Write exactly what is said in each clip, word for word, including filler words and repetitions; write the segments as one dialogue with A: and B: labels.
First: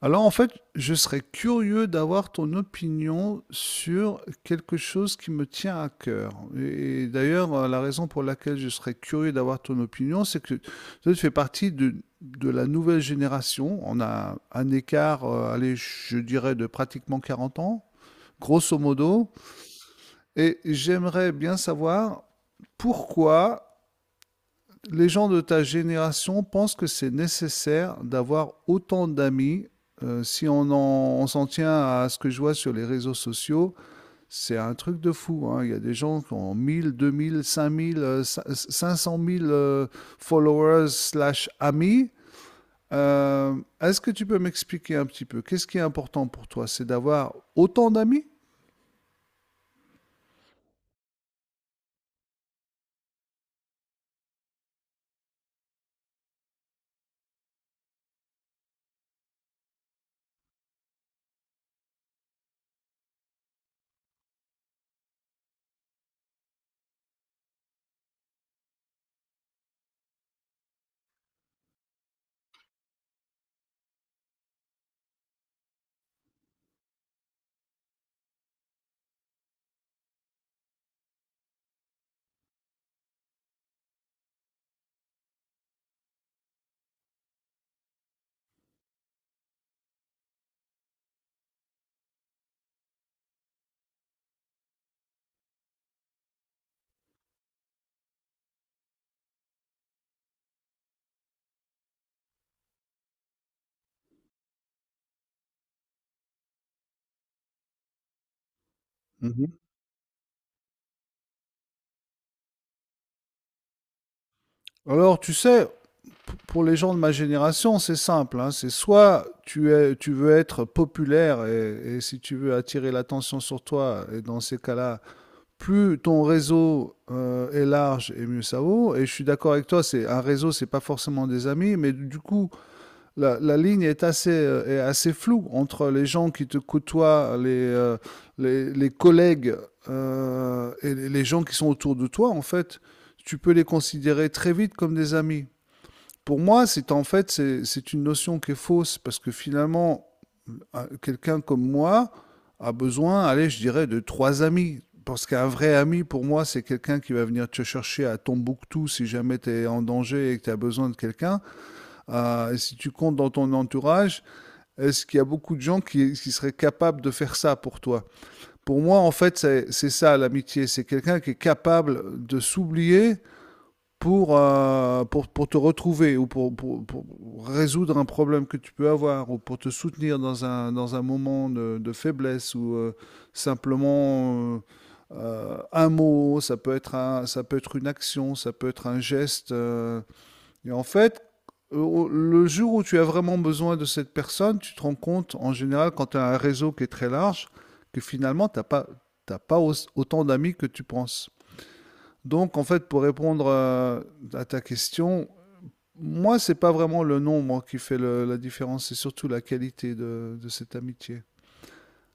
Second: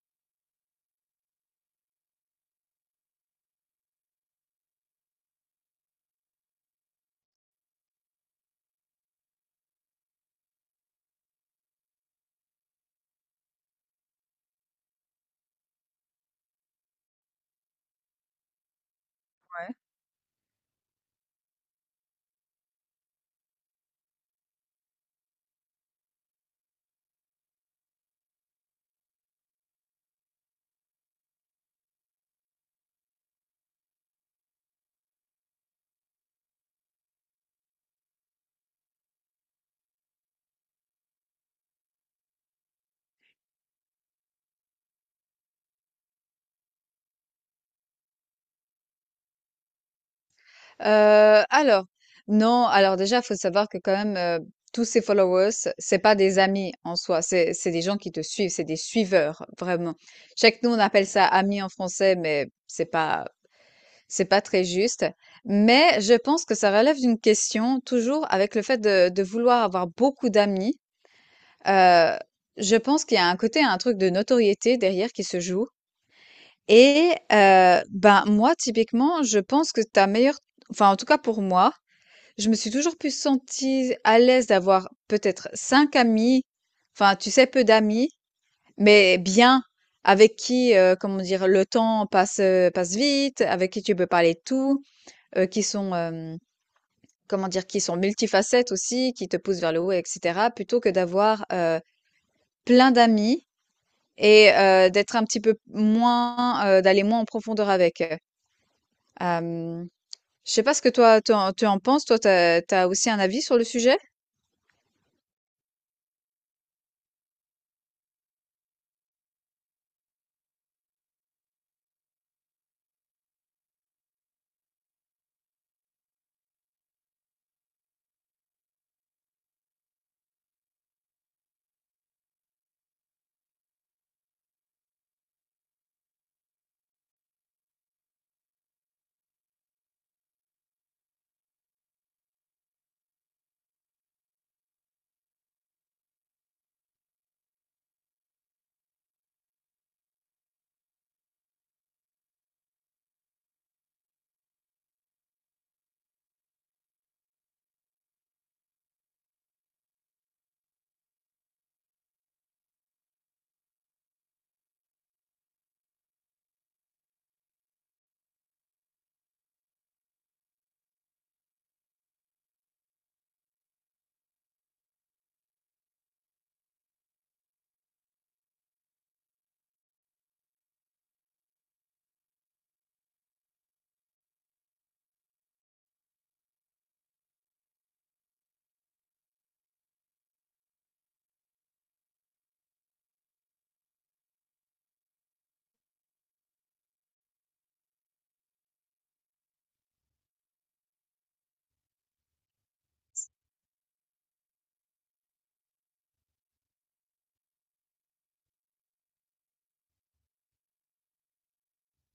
A: Alors en fait, je serais curieux d'avoir ton opinion sur quelque chose qui me tient à cœur. Et d'ailleurs, euh, la raison pour laquelle je serais curieux d'avoir ton opinion, c'est que toi, tu fais partie de, de la nouvelle génération. On a un écart, euh, allez, je dirais, de pratiquement quarante ans, grosso modo.
B: Ouais.
A: Et j'aimerais bien savoir pourquoi les gens de ta génération pensent que c'est nécessaire d'avoir autant d'amis. Euh, si on en- on s'en tient à ce que je vois sur les réseaux sociaux, c'est un truc de fou, hein. Il y a des gens qui ont mille, deux mille, mille, cinq mille, euh, cin- cinq cent mille euh, followers slash amis. Euh, Est-ce que tu peux m'expliquer un petit peu qu'est-ce qui est important pour toi? C'est d'avoir autant d'amis?
B: Heu, alors, non, alors déjà, il faut savoir que quand même, heu, tous ces followers, c'est pas des amis en soi, c'est c'est des gens qui te suivent, c'est des suiveurs, vraiment. Chaque nous, on appelle ça amis en français, mais c'est pas c'est pas très juste. Mais je pense que ça relève d'une question, toujours avec le fait de de vouloir avoir beaucoup d'amis. Heu, je pense qu'il y a un côté, un truc de notoriété derrière qui se joue et heu, ben, moi, typiquement, je pense que ta meilleure, enfin, en tout cas pour moi, je me suis toujours plus sentie à l'aise d'avoir peut-être cinq amis, enfin, tu sais, peu d'amis, mais bien, avec qui, heu, comment dire, le temps passe, heu, passe vite, avec qui tu peux parler de tout, heu, qui sont, hem, comment dire, qui sont multifacettes aussi, qui te poussent vers le haut et cetera, plutôt que d'avoir, heu, plein d'amis et heu, d'être un petit peu moins, heu, d'aller moins en profondeur avec, heu.
A: Mhm.
B: Je sais pas ce que toi tu en tu en penses, toi, t'as as aussi un avis sur le sujet?
A: Alors, tu sais, pour les gens de ma génération, c'est simple, hein. C'est soit tu, es, tu veux être populaire et, et si tu veux attirer l'attention sur toi, et dans ces cas-là, plus ton réseau euh, est large et mieux ça vaut. Et je suis d'accord avec toi, c'est un réseau, c'est pas forcément des amis, mais du coup, la, la ligne est assez, euh, est assez floue entre les gens qui te côtoient, les, euh, les, les, collègues euh, et les gens qui sont autour de toi, en fait. Tu peux les considérer très vite comme des amis. Pour moi, c'est en fait, c'est c'est une notion qui est fausse, parce que finalement, un- quelqu'un comme moi a besoin, allez, je dirais, de trois amis. Parce qu'un vrai ami, pour moi, c'est quelqu'un qui va venir te chercher à Tombouctou si jamais tu es en danger et que tu as besoin de quelqu'un. Euh, et si tu comptes dans ton entourage, est-ce qu'il y a beaucoup de gens qui, qui seraient capables de faire ça pour toi? Pour moi, en fait, c'est c'est ça l'amitié. C'est quelqu'un qui est capable de s'oublier pour, euh, pour, pour te retrouver ou pour, pour, pour résoudre un problème que tu peux avoir ou pour te soutenir dans un, dans un moment de, de faiblesse ou euh, simplement euh, euh, un mot, ça peut, être un, ça peut être une action, ça peut être un geste. euh, Et en fait, euh, le jour où tu as vraiment besoin de cette personne, tu te rends compte en général quand tu as un réseau qui est très large que finalement, tu n'as pas, t'as pas autant d'amis que tu penses. Donc, en fait, pour répondre à, à ta question, moi, c'est pas vraiment le nombre qui fait le- la différence, c'est surtout la qualité de, de cette amitié.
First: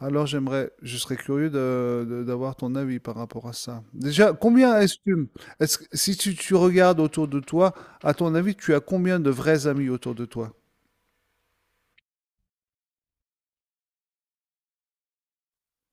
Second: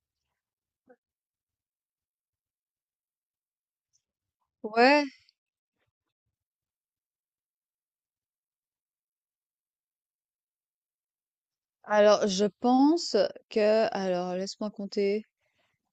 A: Alors, j'aimerais, je serais curieux de- de- d'avoir ton avis par rapport à ça. Déjà, combien
B: Ouais,
A: estime, est-ce que, si tu, tu regardes autour de toi, à ton avis, tu as combien de vrais amis autour de toi?
B: alors je pense que, alors laisse-moi compter.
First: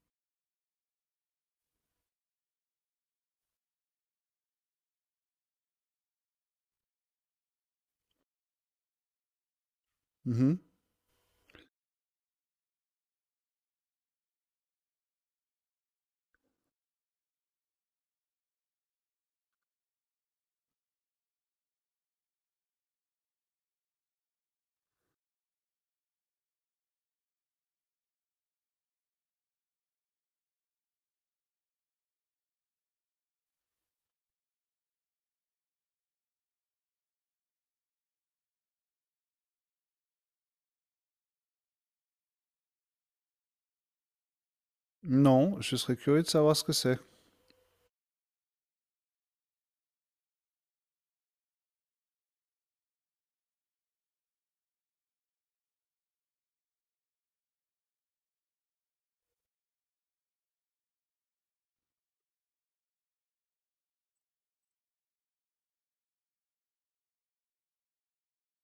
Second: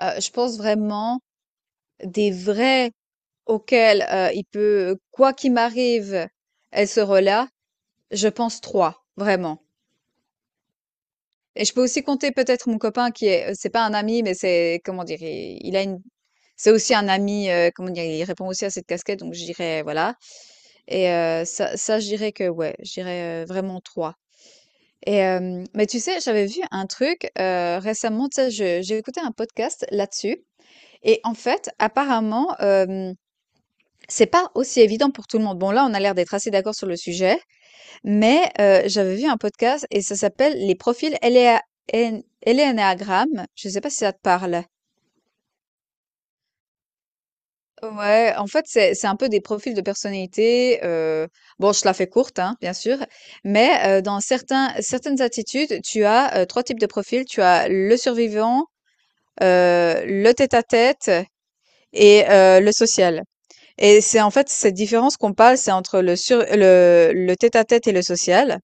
B: Euh, je pense vraiment des vrais auxquels euh, il peut, quoi qu'il m'arrive, elle sera là, je pense trois, vraiment.
A: Mhm.
B: Et je peux aussi compter peut-être mon copain qui est, euh, c'est pas un ami, mais c'est, comment dire, il, il a une, c'est aussi un ami, euh, comment dire, il répond aussi à cette casquette, donc je dirais, voilà. Et euh, ça, ça, je dirais que, ouais, je dirais euh, vraiment trois. Et, euh, mais tu sais, j'avais vu un truc euh, récemment, tu sais, je- j'ai écouté un podcast là-dessus. Et en fait, apparemment, euh, c'est pas aussi évident pour tout le monde. Bon, là, on a l'air d'être assez d'accord sur le sujet. Mais heu, j'avais vu un podcast et ça s'appelle les profils éléa én élénéagramme. Je ne sais pas si ça te parle?
A: Non, je serais curieux de savoir ce que c'est.
B: Ouais, en fait, c'est c'est un peu des profils de personnalité, heu, bon, je la fais courte, hein, bien sûr, mais heu, dans certains certaines attitudes, tu as, heu, trois types de profils. Tu as le survivant, heu, le tête-à-tête et heu, le social, et c'est en fait cette différence qu'on parle, c'est entre le sur le le tête-à-tête et le social.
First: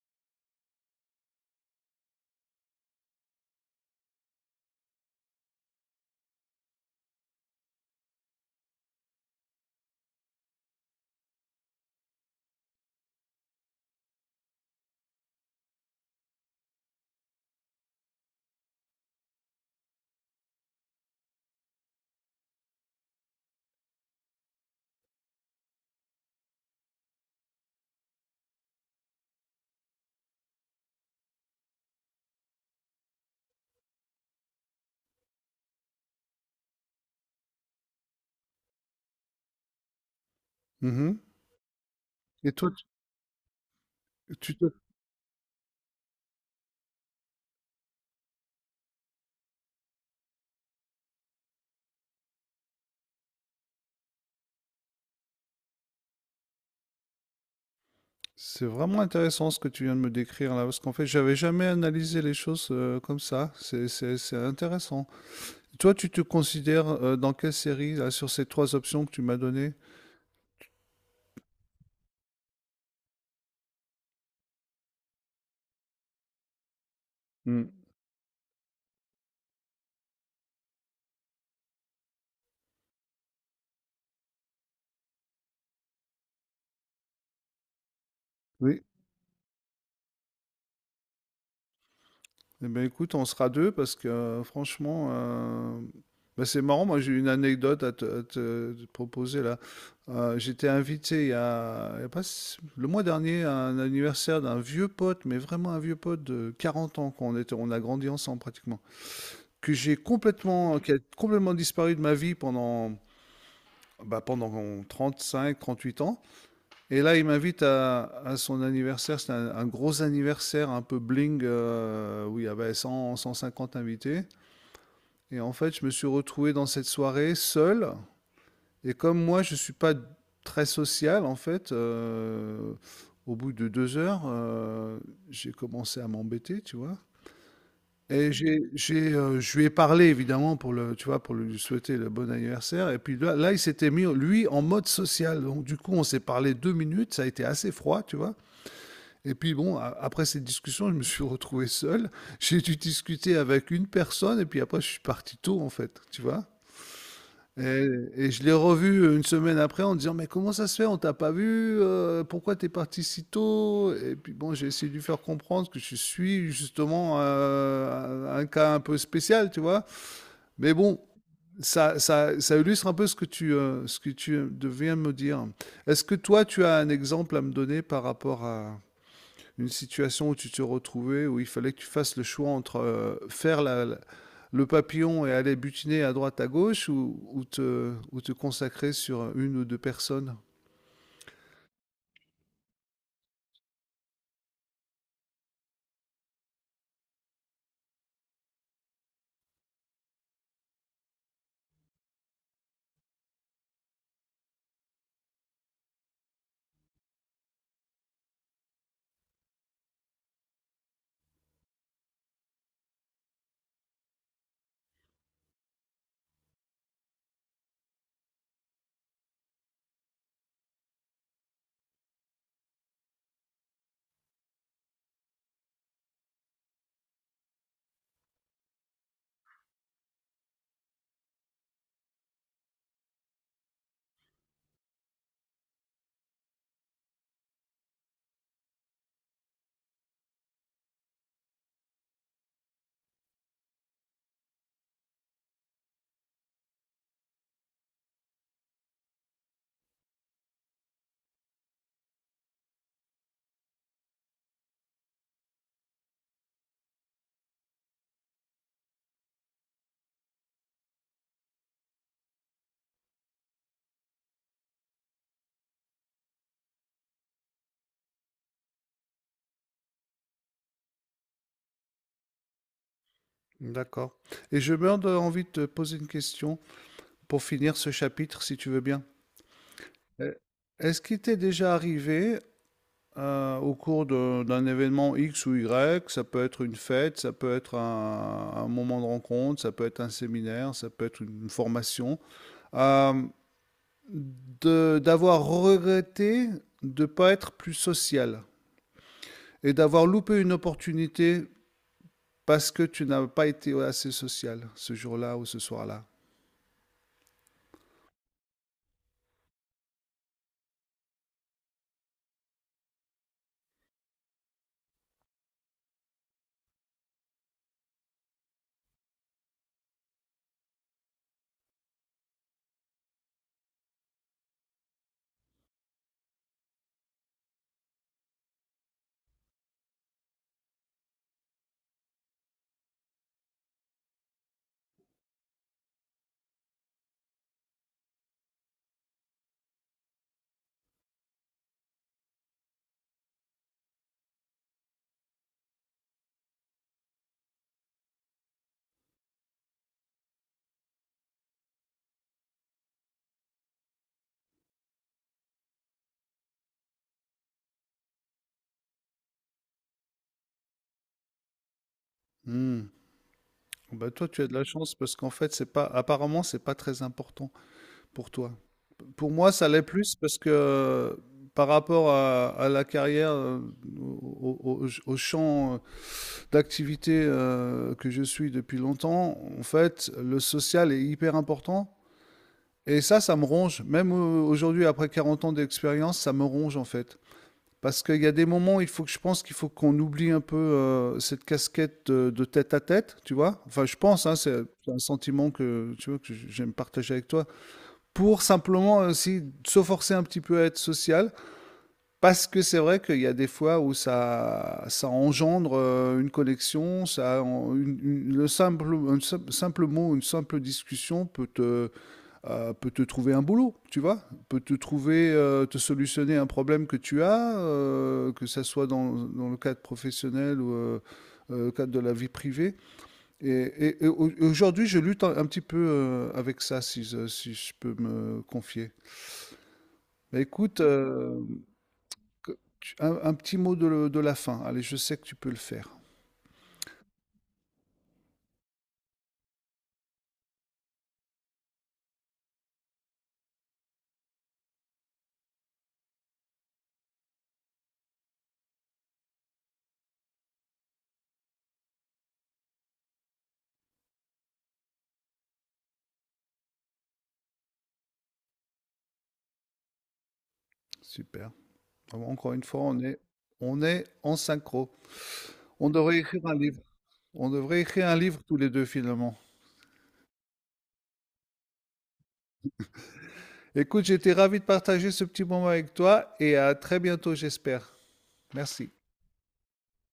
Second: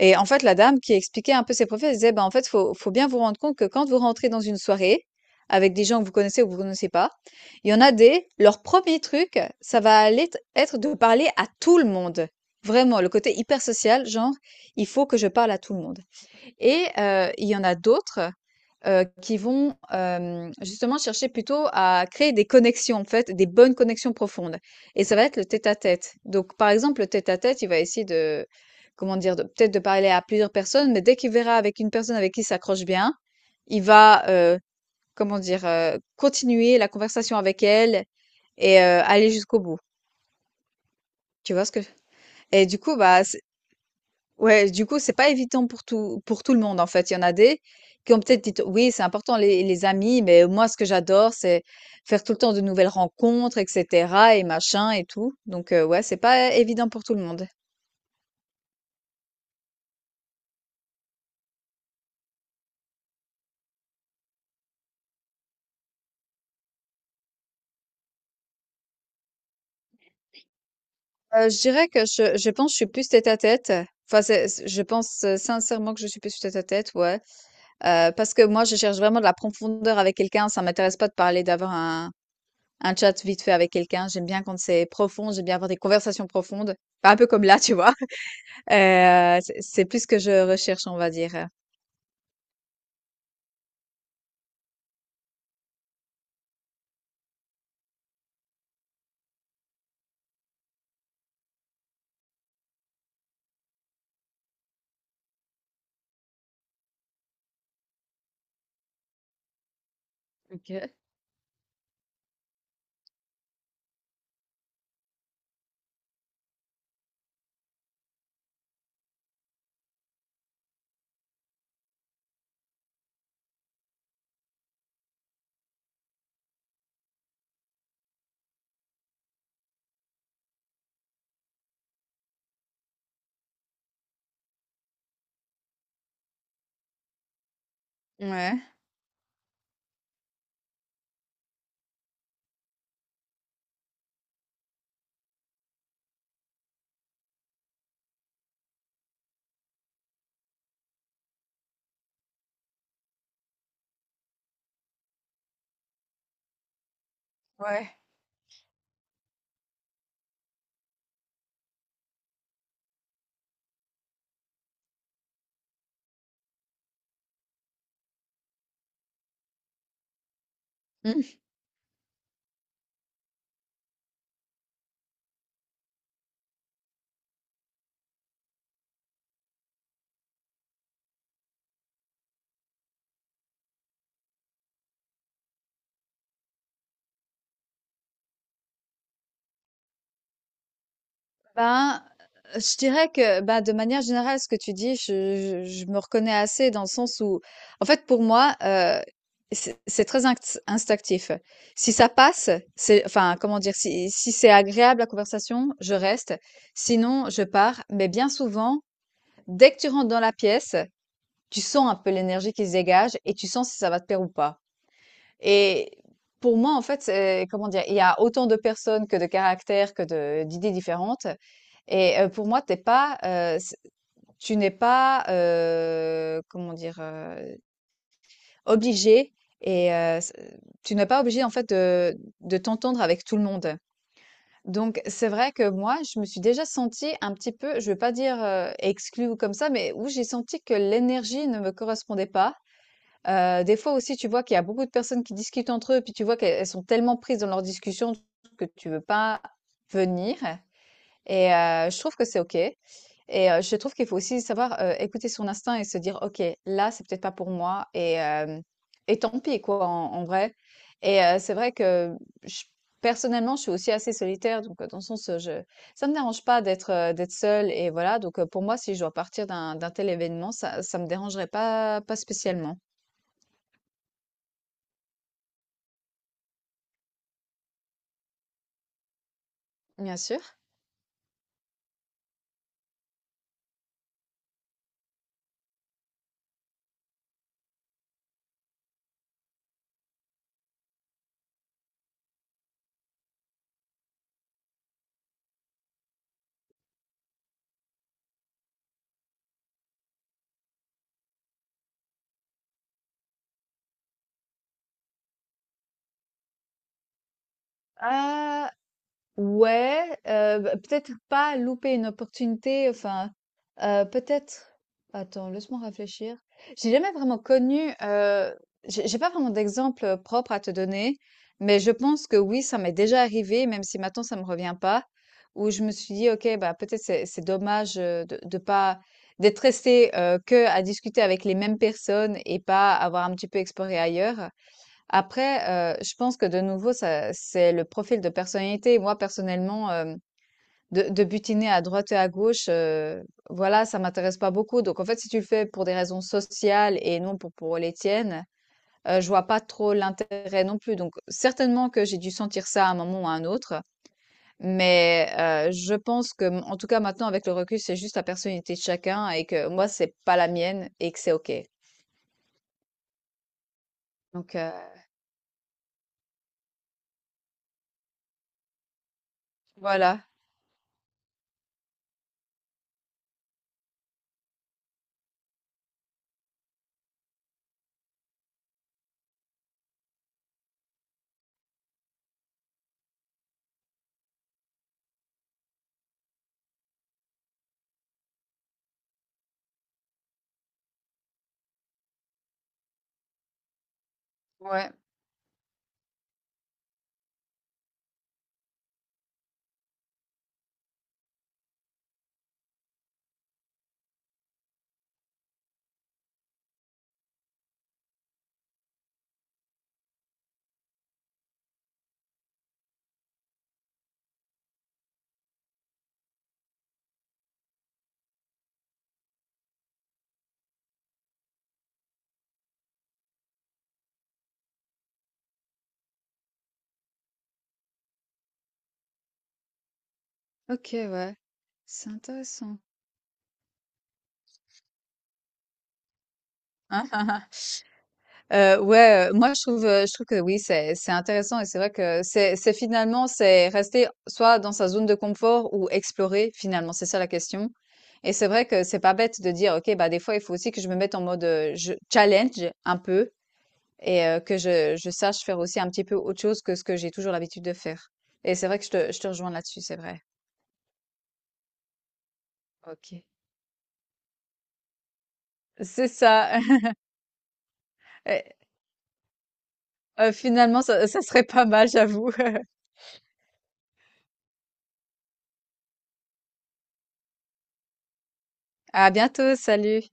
B: Et en fait, la dame qui expliquait un peu ses profils, elle disait, ben, en fait, faut, faut bien vous rendre compte que quand vous rentrez dans une soirée avec des gens que vous connaissez ou que vous connaissez pas, il y en a des, leur premier truc, ça va aller t- être de parler à tout le monde. Vraiment, le côté hyper social, genre, il faut que je parle à tout le monde. Et euh, il y en a d'autres, Heu, qui vont, hem, justement chercher plutôt à créer des connexions, en fait, des bonnes connexions profondes et ça va être le tête-à-tête. Donc par exemple, le tête-à-tête, il va essayer de, comment dire? De peut-être de parler à plusieurs personnes, mais dès qu'il verra avec une personne avec qui il s'accroche bien, il va, heu, comment dire? Heu, continuer la conversation avec elle et heu, aller jusqu'au bout.
A: Mhm.
B: Tu vois ce que…
A: Et
B: Et
A: toi,
B: du
A: tu
B: coup, bah,
A: tu te
B: ouais, du coup, c'est pas évident pour tout pour tout le monde, en fait. Il y en a des qui ont peut-être dit, oui, c'est important les, les amis, mais moi, ce que j'adore, c'est faire tout le temps de nouvelles rencontres, et cetera, et machin et tout. Donc, euh, ouais, c'est pas évident pour tout le monde.
A: C'est vraiment intéressant ce que tu viens de me décrire là, parce qu'en fait, j'avais jamais analysé les choses euh, comme ça. C'est, c'est- c'est intéressant. Toi, tu te considères euh, dans quelle série là, sur ces trois options que tu m'as données?
B: Euh, je dirais que je, je pense que je suis plus tête à tête. Enfin, c'est- c'est- je pense euh, sincèrement que je suis plus tête à tête, ouais.
A: Hmm.
B: Euh, parce que moi, je cherche vraiment de la profondeur avec quelqu'un. Ça m'intéresse pas de parler, d'avoir un, un chat vite fait avec quelqu'un. J'aime bien quand c'est profond, j'aime bien avoir des conversations profondes. Pas un peu comme là, tu vois.
A: Oui.
B: Euh, c'est c'est plus ce que je recherche, on va dire.
A: Eh bien, écoute, on sera deux parce que euh, franchement, euh, bah, c'est marrant. Moi, j'ai une anecdote à te, à te- te proposer là. Euh, j'étais invité il y a, il y a pas si- le mois dernier à un anniversaire d'un vieux pote, mais vraiment un vieux pote de 40 ans qu'on était, on a grandi ensemble pratiquement, que j'ai complètement,
B: OK.
A: qui a complètement disparu de ma vie pendant, bah, pendant trente huit ans. Et là, il m'invite à, à son anniversaire. C'est un, un gros anniversaire un peu bling euh, où il y avait cent, cent cinquante invités. Et en fait, je me suis retrouvé dans cette soirée seul. Et comme moi, je ne suis pas très social, en fait, euh, au bout de deux heures, euh, j'ai commencé à m'embêter, tu vois. Et j'ai,
B: Ouais,
A: j'ai, euh, je lui ai parlé évidemment pour le, tu vois, pour lui souhaiter le bon anniversaire. Et puis là, là, il s'était mis, lui, en mode social. Donc du coup, on s'est parlé deux minutes. Ça a été assez froid, tu vois. Et puis bon, a- après cette discussion, je me suis retrouvé seul. J'ai dû discuter avec une personne. Et puis après, je suis parti tôt, en fait, tu vois. Et
B: ouais.
A: et je l'ai revu euh, une semaine après en disant: «Mais comment ça se fait? On t'a pas vu, heu, pourquoi t'es parti si tôt?» Et puis bon, j'ai essayé de lui faire comprendre que je suis justement, heu, un cas un peu spécial, tu vois? Mais bon, ça ça ça illustre un peu ce que tu, heu, ce que tu, heu, viens de me dire. Est-ce que toi, tu as un exemple à me donner par rapport à une situation où tu te retrouvais, où il fallait que tu fasses le choix entre euh, faire la- la- le papillon et aller butiner à droite, à gauche, ou, ou te, ou te consacrer sur une ou deux personnes.
B: Ben, heu, je dirais que, ben, de manière générale, ce que tu dis, je je je me reconnais assez dans le sens où, en fait, pour moi, heu, c'est c'est très inct instinctif. Si ça passe, c'est, enfin, comment dire? Si si c'est agréable la conversation, je reste, sinon je pars. Mais bien souvent, dès que tu rentres dans la pièce, tu sens un peu l'énergie qui se dégage et tu sens si ça va te plaire ou pas. Et pour moi, en fait, c'est, comment dire? Il y a autant de personnes que de caractères, que de d'idées différentes. Et heu, pour moi, t'es pas, heu, c tu n'es pas, heu, comment dire? Heu, obligée, et heu, c tu n'es pas obligé, en fait, de de t'entendre avec tout le monde. Donc c'est vrai que moi, je me suis déjà sentie un petit peu, je veux pas dire, heu, exclue ou comme ça, mais où j'ai senti que l'énergie ne me correspondait pas. Heu, des fois aussi, tu vois qu'il y a beaucoup de personnes qui discutent entre eux, puis tu vois qu'elles elles sont tellement prises dans leur discussion que tu veux pas venir, et heu, je trouve que c'est OK, et heu, je trouve qu'il faut aussi savoir, heu, écouter son instinct et se dire: «OK, là, c'est peut-être pas pour moi et hem et tant pis quoi», en en vrai. Et heu, c'est vrai que, j personnellement, je suis aussi assez solitaire, donc heu, dans le sens, heu, je ça me dérange pas d'être, heu, d'être seule, et voilà, donc heu, pour moi, si je dois partir d'un d'un tel événement, ça ça me dérangerait pas pas spécialement.
A: D'accord. Et je meurs de- envie de te poser une question pour finir ce chapitre, si tu veux bien.
B: Bien
A: Euh,
B: sûr.
A: Est-ce qu'il t'est déjà arrivé euh, au cours de- d'un événement X ou Y, ça peut être une fête, ça peut être un, un moment de rencontre, ça peut être un séminaire, ça peut être une formation, euh, de d'avoir regretté de ne pas être plus social et d'avoir loupé une opportunité parce que tu n'as pas été assez social ce jour-là ou ce soir-là.
B: Ah, ouais, heu, bah, peut-être pas louper une opportunité, enfin, heu, peut-être, attends, laisse-moi réfléchir. J'ai jamais vraiment connu, heu, j'ai j'ai pas vraiment d'exemple propre à te donner, mais je pense que oui, ça m'est déjà arrivé, même si maintenant ça me revient pas, où je me suis dit: «OK, bah, peut-être c'est c'est dommage, heu, de de pas d'être resté que à discuter avec les mêmes personnes et pas avoir un petit peu exploré ailleurs». Après, heu, je pense que de nouveau, ça c'est le profil de personnalité. Moi, personnellement, hem, de de butiner à droite et à gauche, heu, voilà, ça m'intéresse pas beaucoup. Donc en fait, si tu le fais pour des raisons sociales et non pour pour les tiennes, heu, je vois pas trop l'intérêt non plus. Donc certainement que j'ai dû sentir ça à un moment ou à un autre, mais heu, je pense que, en tout cas, maintenant, avec le recul, c'est juste la personnalité de chacun et que moi, c'est pas la mienne et que c'est OK.
A: Hmm. Ben toi, tu as de
B: Donc
A: la
B: heu,
A: chance parce qu'en fait, c'est pas, apparemment, c'est pas très important pour toi. Pour moi, ça l'est plus
B: voilà.
A: parce que euh, par rapport à, à la carrière, euh, au, au- au- au champ euh, d'activité euh, que je suis depuis longtemps, en fait, le social est hyper important. Et ça, ça me ronge. Même au- aujourd'hui, après 40 ans d'expérience, ça me ronge en fait. Parce qu'il y a des moments où il faut que je pense qu'il faut qu'on oublie un peu euh, cette casquette de, de tête à tête, tu vois. Enfin, je pense, hein, c'est c'est
B: Ouais.
A: un sentiment que tu vois que j- j'aime partager avec toi, pour simplement aussi se forcer un petit peu à être social. Parce que c'est vrai qu'il y a des fois où ça, ça engendre euh, une connexion, ça, en- une- une- le simple, un sim- simple mot, une simple discussion peut te, euh, peut te trouver un boulot, tu vois, peut te trouver, euh, te solutionner un problème que tu as, euh, que ça soit dans, dans le cadre professionnel ou euh, euh, cadre de la vie privée. Et, et- et au- aujourd'hui, je lutte un, un petit peu euh, avec ça, si je, si je peux me confier. Bah, écoute,
B: OK, ouais.
A: euh,
B: C'est
A: que-
B: intéressant.
A: tu- un, un petit mot de, le- de la fin. Allez, je sais que tu peux le faire.
B: Ah, ah, ah. Euh, ouais, euh, moi je trouve, euh, je trouve que oui, c'est c'est intéressant, et c'est vrai que c'est c'est finalement, c'est rester soit dans sa zone de confort ou explorer, finalement, c'est ça la question. Et c'est vrai que c'est pas bête de dire ok, bah des fois il faut aussi que je me mette en mode, euh, je challenge un peu, et euh, que je je sache faire aussi un petit peu autre chose que ce que j'ai toujours l'habitude de faire. Et c'est vrai que je te je te rejoins là-dessus, c'est vrai.
A: Super. Alors, encore une fois, on
B: Ok,
A: est, on est en synchro. On
B: c'est
A: devrait écrire un
B: ça.
A: livre. On devrait écrire un livre tous les deux, finalement.
B: Euh, finalement ça ça serait pas mal, j'avoue.
A: Écoute, j'étais ravi de partager ce petit moment avec toi et à très bientôt, j'espère. Merci.
B: À bientôt, salut.